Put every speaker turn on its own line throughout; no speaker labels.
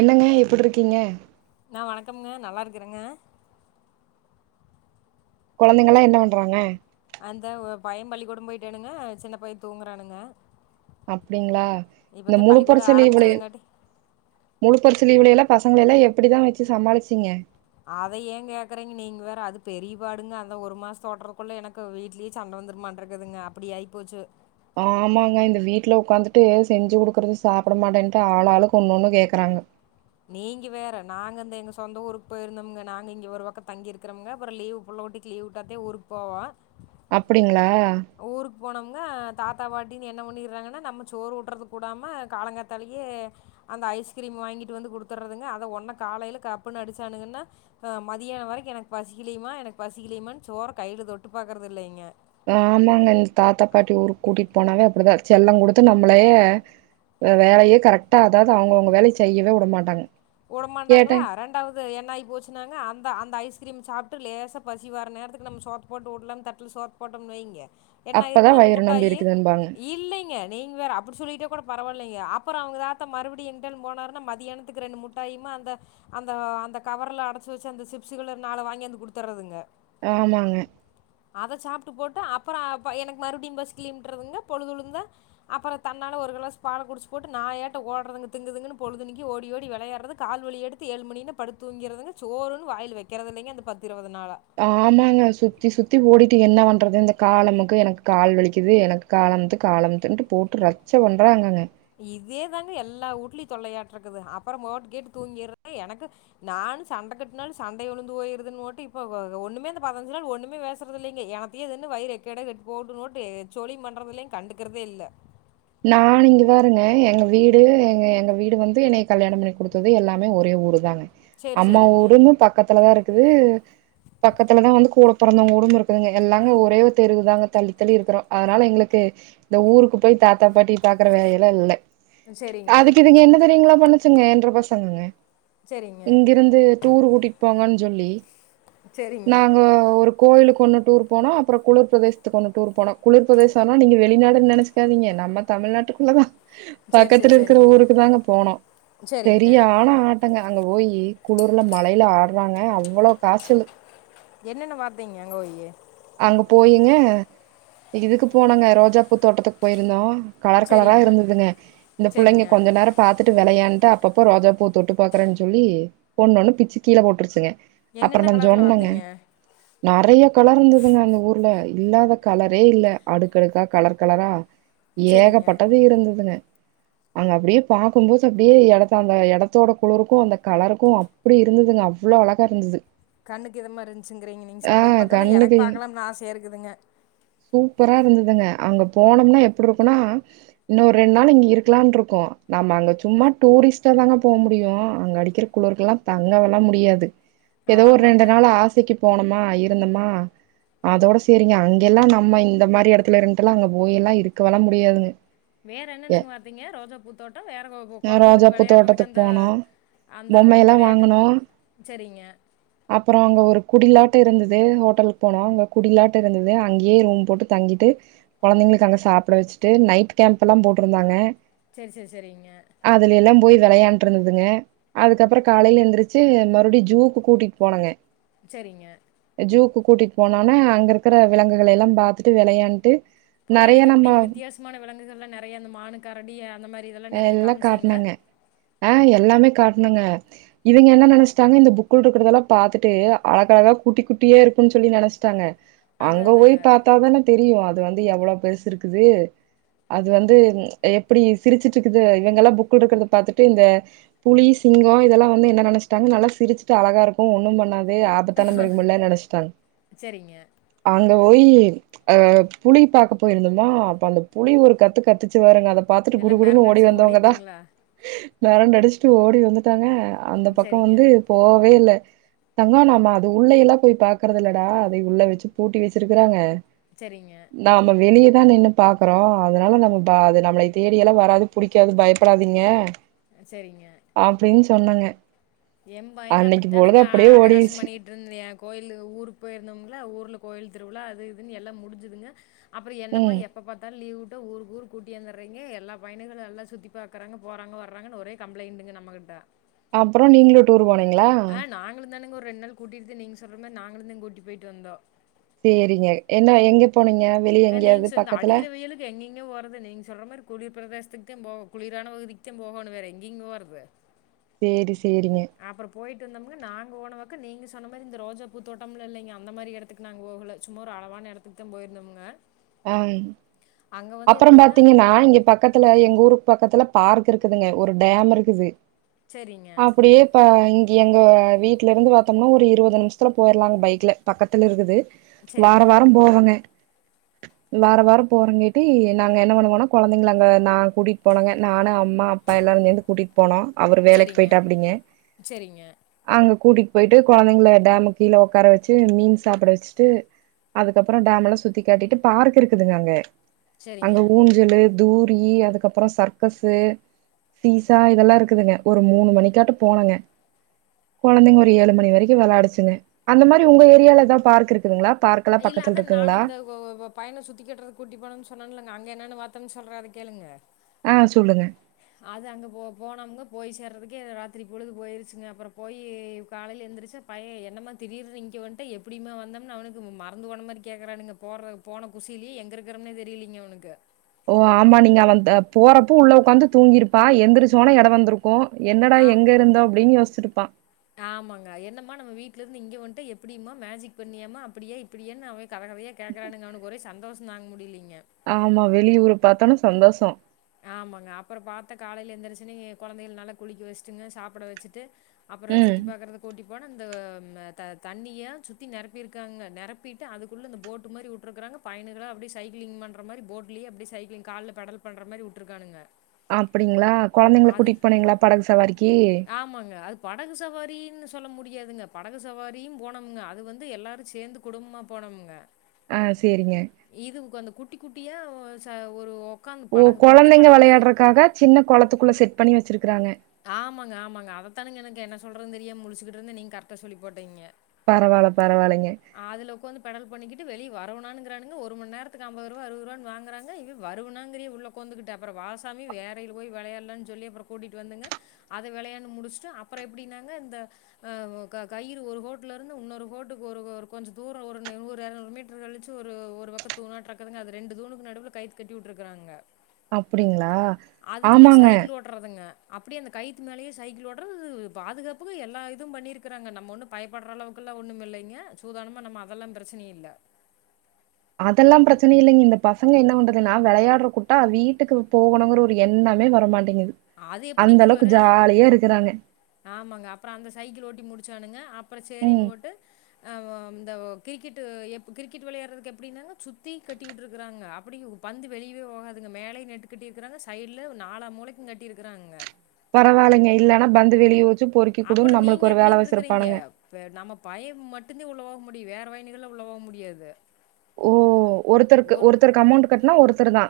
என்னங்க எப்பிட்ருக்கிங்க
ஆ வணக்கம்ங்க நல்லா இருக்கறங்க
கொழந்தங்கல்லா என்ன பண்றாங்க
அந்த பைய பள்ளிக்கூடோ போய்ட்டானுங்க சின்ன பைய தூங்குறானுங்க
அப்பிடிங்ளா
இப்பத்தே
இந்த
பள்ளிக்கூட
பரீச்ச லீவுலயே
ஆரம்பிச்சதுங்காட்டி
முழு பரீச்ச லீவுல எல்லா பசங்கள எல்லா எப்பிடிதா வச்சு சமாளிச்சிங்க
அத ஏன் கேக்குறீங்க நீங்க வேற அது பெரிய பாடுங்க அந்த ஒரு மாசோ ஓட்ரதுக்குள்ள எனக்கு வீட்லயே சண்ட வந்துருமாட் இருக்குதுங்க அப்பிடி ஆயி போச்சு
ஆமாங்க இந்த வீட்ல உக்காந்துட்டு செஞ்சு குடுக்குறது சாப்பிட மாட்டேன்ட்டு ஆளாளுக்கு ஒன் ஒண்ணு கேக்குறாங்க
நீங்க வேற நாங்க இந்த எங்க சொந்த ஊருக்கு போயிருந்தோம்ங்க நாங்க இங்க ஒரு பக்கோ தங்கி இருக்கிறம்ங்க அப்புறோ லீவு புள்ளோட்டி லீவ் உட்டாதா ஊருக்கு போவோ
அப்டிங்ளா
ஊருக்கு போனம்ன்னா தாத்தா பாட்டின்னு என்ன பண்ணிட்றாங்கன்னா நம்ம சோறு ஊட்றதுக்கு உடாம காலங்காத்தாலயே அந்த ஐஸ்கிரீம் வாங்கிட்டு வந்து குடுத்தட்றதுங்க அத ஒன்ன காலைல கப்புன்னு அடிச்சானுங்கன்னா அ மதியானம் வரைக்கும் எனக்கு பசிக்கிலயிம்மா எனக்கு பசிக்கிலயிம்மா சோற கைல தொட்டு பாக்குறது இல்லங்க
ஆமாங்க இந்த தாத்தா பாட்டி ஊருக்கு கூட்டிட்டு போனாவே அப்பிடிதா செல்லம் குடுத்து நம்பளய வேலயே கரக்ட் டா அதாவது அவங்கவுங்க வேலய செய்யவே உடமாட்டாங்க
உடமாட்டாங்ளா அரண் ரெண்டாவது என்ன ஆயி போச்சுனாங்க அந்த அந்த ஐஸ்கிரீம் சாப்ட்டு லேசா பசி வர நேரத்துக்கு நம்ம சோத்த போட்டு உட்லான்னு தட்ல சோத் போட்டம்ன்னு வைங்க என்ன
அப்பதா
ஆயிரும்ன்னா இந்த
வயிறு நொம்பி
முட்டாயி
இருக்குதுன்பாங்க
இல்லைங்க நீங்க வேற அப்பிடி சொல்லிட்டா கூட பரவால்லைங்க அப்பறோ அவங்க தாத்தா மறுபடி இன்டன் போனாருன்னா மதியானத்து ரெண்டு முட் டாயிம்பா அந்த அந்த அந்த கவர்ல அடைச்சு வச்ச அந்த சிப்ஸ் கலர் நாலு வாங்கியாந்து குடுத்தர்றதுங்க
ஆமாங்க
அத சாப்ட்டு போட்டு அப்பறோ எனக்கு மறுபடியு பசிக்கல இன்றதுங்க பொழுதுழுந்தா அப்பறோ தன்னால ஒரு கிளாஸ் பால் குடிச்சு போட்டு நாயாட்டோ ஓட்றதுங்க திங்கு திங்குன்னு பொழுதுனிக்கும் ஓடி ஓடி விளையார் றது கால்வலி எடுத்து ஏழு மணின்னா படுத்து தூங்கிற்றதுங்க சோறுன்னு வாயில வெக்கறது இல்லைங்க அந்த பத்து இருவது நாளா
ஆமாங்க சுத்தி சுத்தி ஓடிட்டு என்ன பண்றது இந்த காலமுக்கு எனக்கு கால் வலிக்குது எனக் கால் அமுத்து கால் அமுத்துன்ட்டு போட்டு ரச்ச பண்றாங்கங்க
இதே தாங்க எல்லா ஊட்லையு தொல்லையாட்ருக்குது அப்பறோ மோட் கேட் தூங்கிட்றாங்க எனக்கு நானும் சண்டை கட்னாலு சண்டை உழுந்து போயிருத்துன்னு போட்டு இப்ப ஒண்ணுமே இந்த பதினஞ்சு நாள் ஒண்ணுமே பேசறது இல்லைங்க எனக்கு தீயதுன்னு வயிறு எக்கேடோ கெட்டு போட்டும்ன்ட்டு போட்டு சோழியு பண்றதில்லங் கண்டுகிறதே இல்ல
நானு இங்கதாயிருந்தே எங்க வீட் டு எங்க எங்க வீடு வந்து என்ன கல்யாணம் பண்ணி குடுத்தது எல்லாமே ஒரே ஊரு தாங்க
சேரி
அம்மா
சேரிங்க
ஊடு ஒன்னு பக்கத்துலதா இருக்குது பக்கத்துலதா வந்து கூட பொறந்தவங்க ஊடும் இருக்குதுங்க எல்லாமே ஒரே தெருவுதாங்க தள்ளித்தள்ளி இருக்கறோஅதனால எங்களுக்கு இந்த ஊருக்கு போய் தாத்தா பாட்டி பாக்குற வேலையெல்லா இல்ல
சேரிங்க
அதுக்கு இதுங்க என்ன தெரியுங்களா பண்ணு ச்சிங்க என்ற பசங்கங்க
சேரிங்க
இங்கிருந்து டூரு கூட்டிட்டு போங்கன்னு சொல்லி
சரிங்க
நாங்க ஒரு கோயிலுக்கு ஒன்னு டூர் போனோ அப்புறோ குளிர் பிரதேசத்துக்கு ஒன்னு டூர் போனோ குளிர்பிரதேசன்னா நீங்க வெளிநாடுன்னு நெனைச்சிகாதீங்க நம் ம தமிழ்நாட்டுக்குள்ள தா
சரி சரி
பக்கத்துல இருக்கற
சரிங்க
ஊருக்கு தாங்க போனோ
சரிங்க
சரியான ஆ ட்டுங்க அங்க போயி குளிர்ல மழையில ஆட்றாங்க அவ்ளோ காச்சலு
என்னன்ன வார்த்தைங்க அங்க போயி
அங்க போயிங்க இதுக்கு போனோங்க ரோஜாப்பூ தோட்டத்துக்கு போயிருந்தோ கலர் கலரா
சரிங்க
இருந்ததுங்க இந்த புள்ளைங்க
சரிங்க
கொஞ்ச நேரம் பாத்துட்டு விளையான்ட்டு அப்பப்போ ரோஜா பூ தொட்டு பாக்குறேன்னு சொல்லி ஒன்னொன்னு பிச்சு கீழ போட்ருச்சுங்க அப்றோ
என்னென்ன
நா
கலரில்
சொன்னங்க
வார்த்தைங்க
நறையா கலர்யிருந்து இதுங்க அந்த ஊர்ல இல்லாத கலரே இல்ல அடுக்கடுக்கா கலர் கலரா
சரிங்க
ஏகப்பட்டது இருந்ததுங்க அங்க அப்டியே பாக்கும்போது அப்டியே எடத்த அந்த எடத்தோட குளுறுக்கு அந்த கலருக்கு அப் அப்டி இருந்துதுங்க அவ்வளோ அழகா இருந்துது
கண்ணுக்கு இதமா இருந்துச்சுங்கிறீங்க நீங்க சொல்றத பாத்தாலே எனக்கு
கண்ணுக்கு
பாக்கலாம்னு ஆசையா இருக்குதுங்க
சூப்பரா இருந்ததுங்க அங்க போனம்னா எப்டி இருக்குன்னா இன்னு ஒரு ரெண் நாள் இங்க இருக்கலான் இருக்கு நம்ம அங்க சும்மா டூரிஸ்ட்டாதாங்க போவ் முடியு அங்க அடிக்கற குளுருக்கு எல்லா தங்கவெல்லா முடியாது எதோ ஒரு
ஆமாங்க
ரெண்டு நாள் ஆசைக்கு போனமா இருந்தம்மா அதோட சேரிங்க அங்கியெல்லா நம்ம இந்த மாரி எடத்துல இருந்துட்டு எல்லா அங்க போய் எல்லா இருக்க வெல்லா முடியாதுங்க
வேற என்னென்னங்க பாத்தீங்க ரோஜா பூத்தோட்டோ வேற
எ
கொழந்தைகளுக்கு
ரோஜாப்பூ
வெளையாடுறதுக்கு
தோட்டத்துக்கு
அந்த
போனோ
அந்த
பொம்மையெல்லா
வெளையாட்டு
வாங்குனோ
சேரிங்க
அப்புறோ அங்க ஒரு குடிலாட்ட இருந்துது ஹோட்டலுக்கு போனோ அங்க குடிலாட்ட இருந்தது அங்கேயே ரூம் போட்டு தங்கிட்டு கொழந்தைங்களுக்கு அங்க சாப்புட வெச்சுட்டு நைட் கேம்ப் எல்லாம் போட்டுருந்தாங்க
சேர் சேர் சேரிங்க
அதுலியெல்லாம் போய் வெளையாண்ட் இருந்ததுங்க அதுக்கப்புறோ காலைல எந்துருச்சு மறுபடியு ஜூக்கு கூட்டிட் போனங்க
சேரிங்க
ஜூக்கு கூட்டிட் போனோனே அங்க இருக்குற விலங்குகள் எல்லாம் பாத்துட்டு வெளையாண்ட்டு நெறைய
புள்ளைளுக்கு
நம்ம
எப்புடிங்க வித்தியாசமான விலங்குகள்லா நறையா அந்த மானு கரடி அந்த மாரி இதெல்லா நறையா
எல்லா
காமிச்சிங்களா
காட்னாங்க ஆ எல்லாமே காட்ணோங்க இவங்க என்ன நெனச்சுட்டாங்க இந்த புக்குள் இருக்குறதெல்லா பாத்துட்டு அழகழகா குட்டி குட்டியே இருக்குன் சொல்லி நெனச் சாங்க
அது
அங்க போய்
அதாங்க
பாத் த்தாதான தெரியு அது வந்து எவ்வளோ பெருசு இருக்குது அது வந்து எப்டி சிரிச்சிட்டு இருக்குது இவங்க எல்லாம் புக் இருக்கறது ப பா்த்துட்டு இந்த புலி சிங்கோ இதெல்லா வந்து என்ன நெனச்சுட்டாங்க நல்லா சிருச்சுட்டு அழகா இருக்கு ஒன்னும் பண்ணாத் து ஆபத்தான மிருகமில்ல நெனச்சுட்டாங்
சரிங்க.
அங்க போயி அ புலி பாக்க போயிருந்தமா அப்ப அந்த புலி ஒரு கத்து கத்துச்சு பாருங்க அத பாத் த்துட்டு குடு
எல்லாம்
குடுன்னு
மிரண்டு
ஓடி
அடிச்சு
வந்தவங்கதா
ஓடிட்டுங்களா?
மெரண்டு அடுச்சுட்டு ஓடி வந்துட்டாங்க அந்த பக்கோ
சரிங்க,
வந்து போவே இல்ல தங்கோ நம்ம அது உள்ளை எல்லா போய் பாக்கறது இல்லடா அதை உள்ள வெச்சு பூட்டி வெச்சுருக்குறாங்க
செரிங்க
நாம வெளியதா நின்னு பாக்கறோ அதனால நம்ம ப அது நம்மளை தேடி எல்லா வராது புடிக்காது பயப்படாதீங்க
அ சேரிங்க
அப்டின் சொன்னங்க
என் பையன அப்புடித்தானங்க அட்டகாசம்
ஓடிடுச்சு
பண்ணிட் இருந்தியே கோயிலுக்கு ஊருக் போயிருந்தோம்ல ஊர்ல கோயில் திருவுழா அது இதுன் எல்லா முடுஞ்சுதுங்க அப்புறோ என்னமா
ம்
எப் எப்ப பாத்தாலு லீவ் உட்டா ஊருக்கு ஊருக்கு கூட்டியாந்துர்றீங்க எல்லா பையனுகளு எல்லா சுத்தி பாக்கறாங்க போறாங்க வராங்கன் ஒரே கம்ப்ளைண்ட்டுங்க நம்மகிட்ட
அப்புறோ நீங்களு டூரு போனீங்களா
நாங்களுந்தானுங்க ஒரு ரெண் நாள் கூட்டிட்டு நீங்க சொல்ற மாரி நாங்களுந்தா கூட்டி போயிட்டு வந்தோ
சேரிங்க என்ன எங்க போனீங்க வெளிய
அ
எங்கேயாவது
நீங் சேந்து
பக்கத்துல
அடிக்கிற வெயிலுக் எங்கிங்க போறது நீங்க சொல்ற மாரி குளிர் பிரதேசத்துக்குதே போ குளிரான பகுதிக்குத்தே போகோனு வேற எங்கிங்க போறது
சேரி சேரிங்க
அப்றோ போயிட்டு வந்தம்ங்க நாங்க போனவாக்கு நீங்க சொன்ன மாரி இந்த ரோஜா பூத்தோட்டம்ல இல்லைங்க அந்த மாதிரி எட த்துக்கு நாங்க போகல சும்மா ஒரு அளவான எடத்துக்கு தா போயிருந்தோம்ங்க
ம்
அங்க வந்து
அப்றோ
எப்டின்னா
பாத்தீங்கன்னா இங்க பக் பக்கத்துல எங்க ஊருக்கு பக்கத்துல பார்க் இருக்குதுங்க ஒரு டேம் இருக்குது
செரிங்க
அப்டியே இப்ப இங்க எங்க வீட்ல இருந்து பாத்தோம்னா ஒரு இருபது நிமிஷத்துல போயிற்லாங்க பைக்ல பக்கத்துல இருக்குது
செரிங்க
வாரோ வாரோ போவங்க வாரோ வாரோ போறங்கேட்டி நாங்க என்ன பண்ணுவோனா கொழந்தைங்க அங்க நா கூட்டிட்டு போனாங்க நானு அம்மா அப்பா எல்லாரு சேர்ந்து கூட்டிட்டு போனோ அவுரு வேலைக்கு போயிட்டாப்படிங்க
சேரிங்க
அங்க கூட்டிட்டு போயிட்டு கொழந்தைங்களை டேமு கீழ உட்கார வச்சு மீன் சாப்பிட வச்சுட்டு அதுக்கப்றோ டேம் எல்லா சுத்தி காட்டிட்டு பார்க் இருக்குதுங்க அங்க
செரிங்க
அங்க ஊ ஞ்சலு தூரி அதுக்கப்றோ சர்க்கஸு சீசா இதெல்லா இருக்குதுங்க ஒரு மூணு மணிக்காட்டோ போனங்க கொழந்தைங்க ஒரு ஏழு மணி வரைக்கு வெளாடுச்சுங்க அந்த மாரி உங்க ஏரியாவுல எதாவுது பார்க் இருக்குதுங்களா பார்க்
இல்ல அதா நான்ந்த இப்போ பையன சுத்திகாட்டுறதுக்கு கூட்டி போனோனு சொன்னனுல்லங்க என்னன்னு பாத்தோம்ன்னு சொல்றாரு அத கேளுங்க
ஆ சொல்லுங்க
அது அங்க போனோம்ங்க போய் சேர்ரதுக்கே ராத்திரி பொழுது போயிருச்சுங்க அப்றோ போயி காலையிவ எழுந்திரிச்சா பைய என்னமா திடீர்னு இங்க வந்துட்ட எப்டிமா வந்தம்னு அவனுக்கு மறந்து போன மாதிரி கேக்றானுங்க போடுற போன குசிலே எங்க இருக்கறோம்னே தெரிலீங்க அவனுக்கு
ஓ ஆமா நீங்க அவந்த போறப்போ உள்ள உக்காந்து தூங்கிருப்பா எந்திரிச்சோனா எடோ வந்துருக் கு என்னடா
ஆ
எங்க இருந்தோ அப்டின்னு யோசிச்சிருப்பா
ஆமாங்க என்னம்மா நம்ம வீட்ல இருந்து இங்க வண்ட்டோ எப்டிமா மேஜிக் பண்ணியாமா அப்டியா இப்டியான்னு அவன் கதகதயா கேட்கறானுங்க அவனுக்கு சந்தோஷோ தாங்க முடியலீங்க
ஆமா வெளியூர் பாத்தோன்னே சந்தோஷோ
ஆமாங்க அப்றோ பாத்தா காலையில எந்திரிச்சுனி கொழந்தைகள நல்லா குளிக்க வச்சுட்டுங்க சாப்பிட வச்சுட்டு அப்றோ
ம்
சுத்தி பாக்குறது கூட்டி போன இந்த தண்ணிய சுத்தி நெரப்பிருக்காங்க நெரப்பிட்டு அதுக்குள்ள இந்த போட்டு மாரி வுட்டுருக்கறாங்க பயணிகளா அப்டே சைக்கிலிங் பண்ற மாரி போட்லயே அப்டி சைக்கிலிங் கால்ல பெடல் பண்றமாரி உற்றுகாணுங்க
அப்டிங்ளா கொழந்தைங்கள கூட்டிட்டு போனீங்களா படகு சவாரிக்கு
ஆமாங்க அது படகு சவாரின்னு சொல்ல முடியாதுங்க படகு சவாரியு போனோங்க அது வந்து எல்லாரு சேந்து குடும்பமா போனோமுங்க
ஆ சேரிங்க
இது அந்த குட்டி குட்டியா ஒ ச ஒரு உக்காந்து
ஓ
படகு குட்டி
கொழந்தைங்க
படகு மாரி.
விளாயாடுறக்காக சின்ன கொளதுக்குள்ள செட் பண்ணி வச்சிருக்குறாங்க
ஆமாங்க ஆமாங்க அதத்தானுங்க எனக்கு என்ன சொல்றதுனு தெரியாம முழிச்சுட்டுருந்த நீங்க கரெக்டா சொல்லிப்போட்டீங்க
பரவால்ல பரவால்லைங்க
அதுல உக்காந்து பெடல் பண்ணிக்கிட்டு வெளில வரவுணாணுங்க்குறானுங்க ஒருமண் நேரத்துக்கு அம்பது ரூவா அறுவது ரூபான்னு வாங்குறாங்க இர் வருவுனாங்கிறே உள்ள உக்காந்துகிட்டு அப்றோ வாசாமி வேறைய்ல போய் விளையாட்லான்னு சொல்லி அப்றோ கூட்டிட்டு வந்துங்க அத விளையான்டு முடிச்சுட்டு அப்றோ எப்டின்னாங்க இந்த க கயிறு ஒரு கோட்டுல இருந்து இன்னொரு கோட்டுக்கு ஒரு கொ கொஞ்சம் தூரோ ஒரு நூறு எறனூறு மீட் டர் கழுச்சு ஒரு பக்கோ தூணாட்டுருக்குதுங்க அது ரெண்டு தூணுக்கு நடுவுல கைத்து கட்டி வுட்டுருக்குறானுங்க
அப்டிங்களா
அதுலியே
ஆமாங்க
சைக்கிள் ஓட்றதுங்க அப்டியே அந்த கைத்து மேலேயே சைகிள் ஓட்றது பாதுகாப்புக்கு எல்லா இதுவு பண்ணியிருக்குறாங்க நம்ம ஒன்னுப் பயப்பட்ற அளவுக்குல்லா ஒண்ணுமில்லைங்க சூதானமா நம்ம அதெல்லா பிரச்சனை இல்ல
அதெல்லா பிரச்சனை இல்லைங்க இந்த பசங்க என்ன பண்றதுன்னா நா வளையாட்ற கூட்டா அது வீட்டுக்கு போகணுங்குற ஒரு எண்ணமே வர மாட்டேங்குது
அது
அந்த
எப்படிங்க
அளவுக்கு
வரும்?
ஜாலியா இருக்குறாங்க
ஆமாங்க அப்புறோ அந்த சைக்கிள் ஓட்டி முடிச்சானுங்க அப்புறோ
ம்.
சேரின்னுவுட்டு ஆமாம் இந்த கிரிக்கெட்டு எப் கிரிக்கெட் விளையாடு்றதுக்கு எப்டினா சுத்தி கட்டி விட்டுருக்குறானுங்க அப்படி பந்து வெளியேவே போகாதுங்க மேலையு நட்டுக்கட்டியிருக்குறாங்க சைட்ல நாலா மூலைக்கும் கட்டியிருக்குறானுங்க
பரவாயில்லைங்க இல்லன்னா பந்து வெளியே போச்சு பொறுக்கி கூடுன்னு
அப்புறம் நீங்க
நம்ளுக்கு ஒரு வேல
எப்படின்ட்டு இருக்கிறீங்க?
வச்சுருப்பானுங்க
நம்ம பயன் மட்டுமந்தே உள்ள போக முடியும் வேற பயனிக உள்ள போக முடியாது
ஓ ஒருத்தருக்கு
ஒரு
ஒருத்தருக்கு அமௌண்ட் கட்னா ஒருத்தர் தா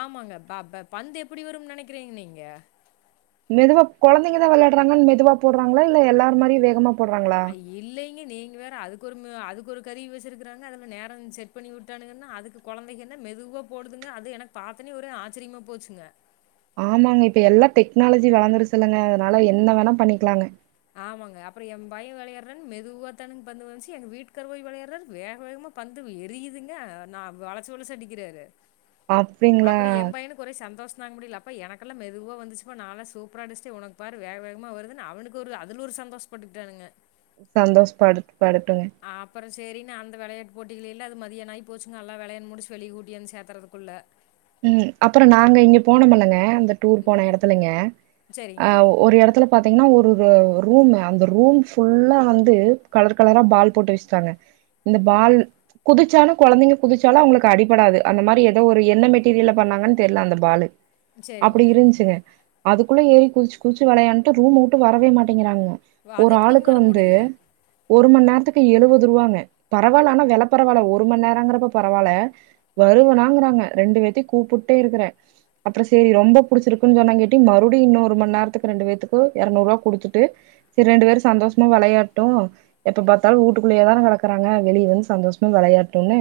ஆமாங்க பா ப பந்து எப்படி வரும்னு நினைக்கிறீங் நீங்க
மெதுவா குழந்தைங்க தா விளையாடுறாங்கனு மெதுவா போடுறாங்களா இல்ல எல்லார் மாரியு வேகமா போடுறாங்களா
இல்லைங்க நீங்க வேற அதுக்கு ஒரு அதுக்கு ஒரு கருவி வச்சுருக்கிறானுங்க அதுல நேரா செட் பண்ணி விட்டானுங்கனா அதுக்கு குழந்தைங்கன்னா மெதுவா போடுதுங்க அது எனக்கு பாத்தனே ஒரே ஆச்சரியமா போச்சுங்க
ஆமாங்க இப்ப எல்லா டெக்னாலஜி வளர்ந்துருச்சுல்லாங்க அதனால என்ன வேணா பண்ணிக்கலாங்க
ஆமாங்க அப்புறே எ பயன் விளையாட்றா மெதுவா தான்ங்க் பந்து வந்துச்சு எங்க வீட்டுக்கார் போய் விளையாட்றாரு வேக வேகமா பந்து எரியுதுங்க நா வளச்சு வளச்சு அடிக்கிறாரு
அப்டிங்களா?
அப்புறம் என் பையனுக்கு ஒரே சந்தோஷம் தங்க முடியல அப்பா எனக்குல்லா மெதுவா வந்துச்சு ப்பா நாளா சூப்பரா அடிச்சுடே உனக்கு பாரு வேக் வேகமா வருதுனு அவனுக்கு ஒரு அதுல ஒரு சந்தோஷப்பட்டுக்கிட்டானுங்க
சந்தோஷப் பட படட்டுங்க
அப்புறம் சேரினு அந்த விளையாட்டு போட்டிகள எல்லா அது மதியானம் ஆய் போச்சுங்க எல்லா விளையான் முடிச்சு வெளிய கூட்டியாந்து சேத்துறதுக்குள்ள
ம் அப்புறோ நாங்க இங்க போனமல்லங்க அந்த டூர் போன இடத்துலங்க அ
சரிங்க,
ஒரு இடத்துல பாத்தீங்கன்னா ஒரு ரூமு அந்த ரூம் ஃபுல்லா வந்து கலர் கலரா பால் போட்டு வச்சுட்டாங்க அந்த பால் குதிச்சாலு குழந்தைங்க குதிச்சாலு அவங்களுக்கு அடிபடாது அந்த மாரி ஏதோ ஒரு என்ன மெட்டு சி ஜில்ல பண்ணாங்கன்னு தெரியல அந்த பாலு
சரிங்க.
அப்படி இருந்துச்சுங்க அதுக்குள்ள ஏறி குதிச்சு குதிச்சு விளையான்ட்டு ரூம் வுட்டு வரவே மாட்டேங்கிறானுங்க
வ-
ஒரு
அது எப்படிங்க
ஆளுக்கு
வர
வந்து
முடியும்?
ஒருமண் நேரத்துக்கு எழுபது ரூபாங்க பரவால்ல ஆனா வேல பரவாயில்ல ஒரு மண் நேரங்கிப்ப பரவால்ல வருவனாங்கிறாங்க ரெண்டு பேத்தையு கூப்பிட்டே இருக்கிறே அப்புறம் சேரி ரொம்ப புடிச்சிருக்குன்னு சொன்னாங்கேட்டி மறுபடி இன்னொரு மண் நேரத்துக்கு ரெண்டு பேத்துக்கு எறநூறு ரூபா குடுத்துட்டு சேர் ரெண்டு பேரு சந்தோஷமா விளையாட்டும் எப்ப பாத்தாலும் வூட்டுக்குள்ளேயே தான கடக்கறாங்க வெளியே வந்து சந்தோஷமா விளையாட்டுன்னு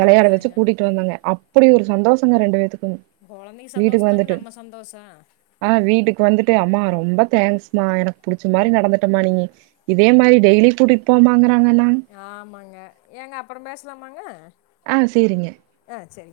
வெளையாட வச்சு
அவ்வளோதானுங்க.
கூட்டிகிட்டு வந்தாேங்க அப்படி ஒரு சந்தோஷங்க ரெண்டு பேத்துக்கு
குழந்தைங்க சந்தோஷ்தாங்க நம்ம சந்தோஷ
ஆ வீட்டுக்கு வந்துட்டு அம்மா ரொம்ப தேங்க்ஸ்ம்மா எனக்கு புடிச்ச மாரி நடந்துட்டமா நீ இதே மாரி டெய்லி கூட்டிட்டு போமாங்குறாங்கண்ணா
ஆமாங்க ஏங்க அப்புற பேசலாமாங்க
ஆ சரிங்க
ஆ சரி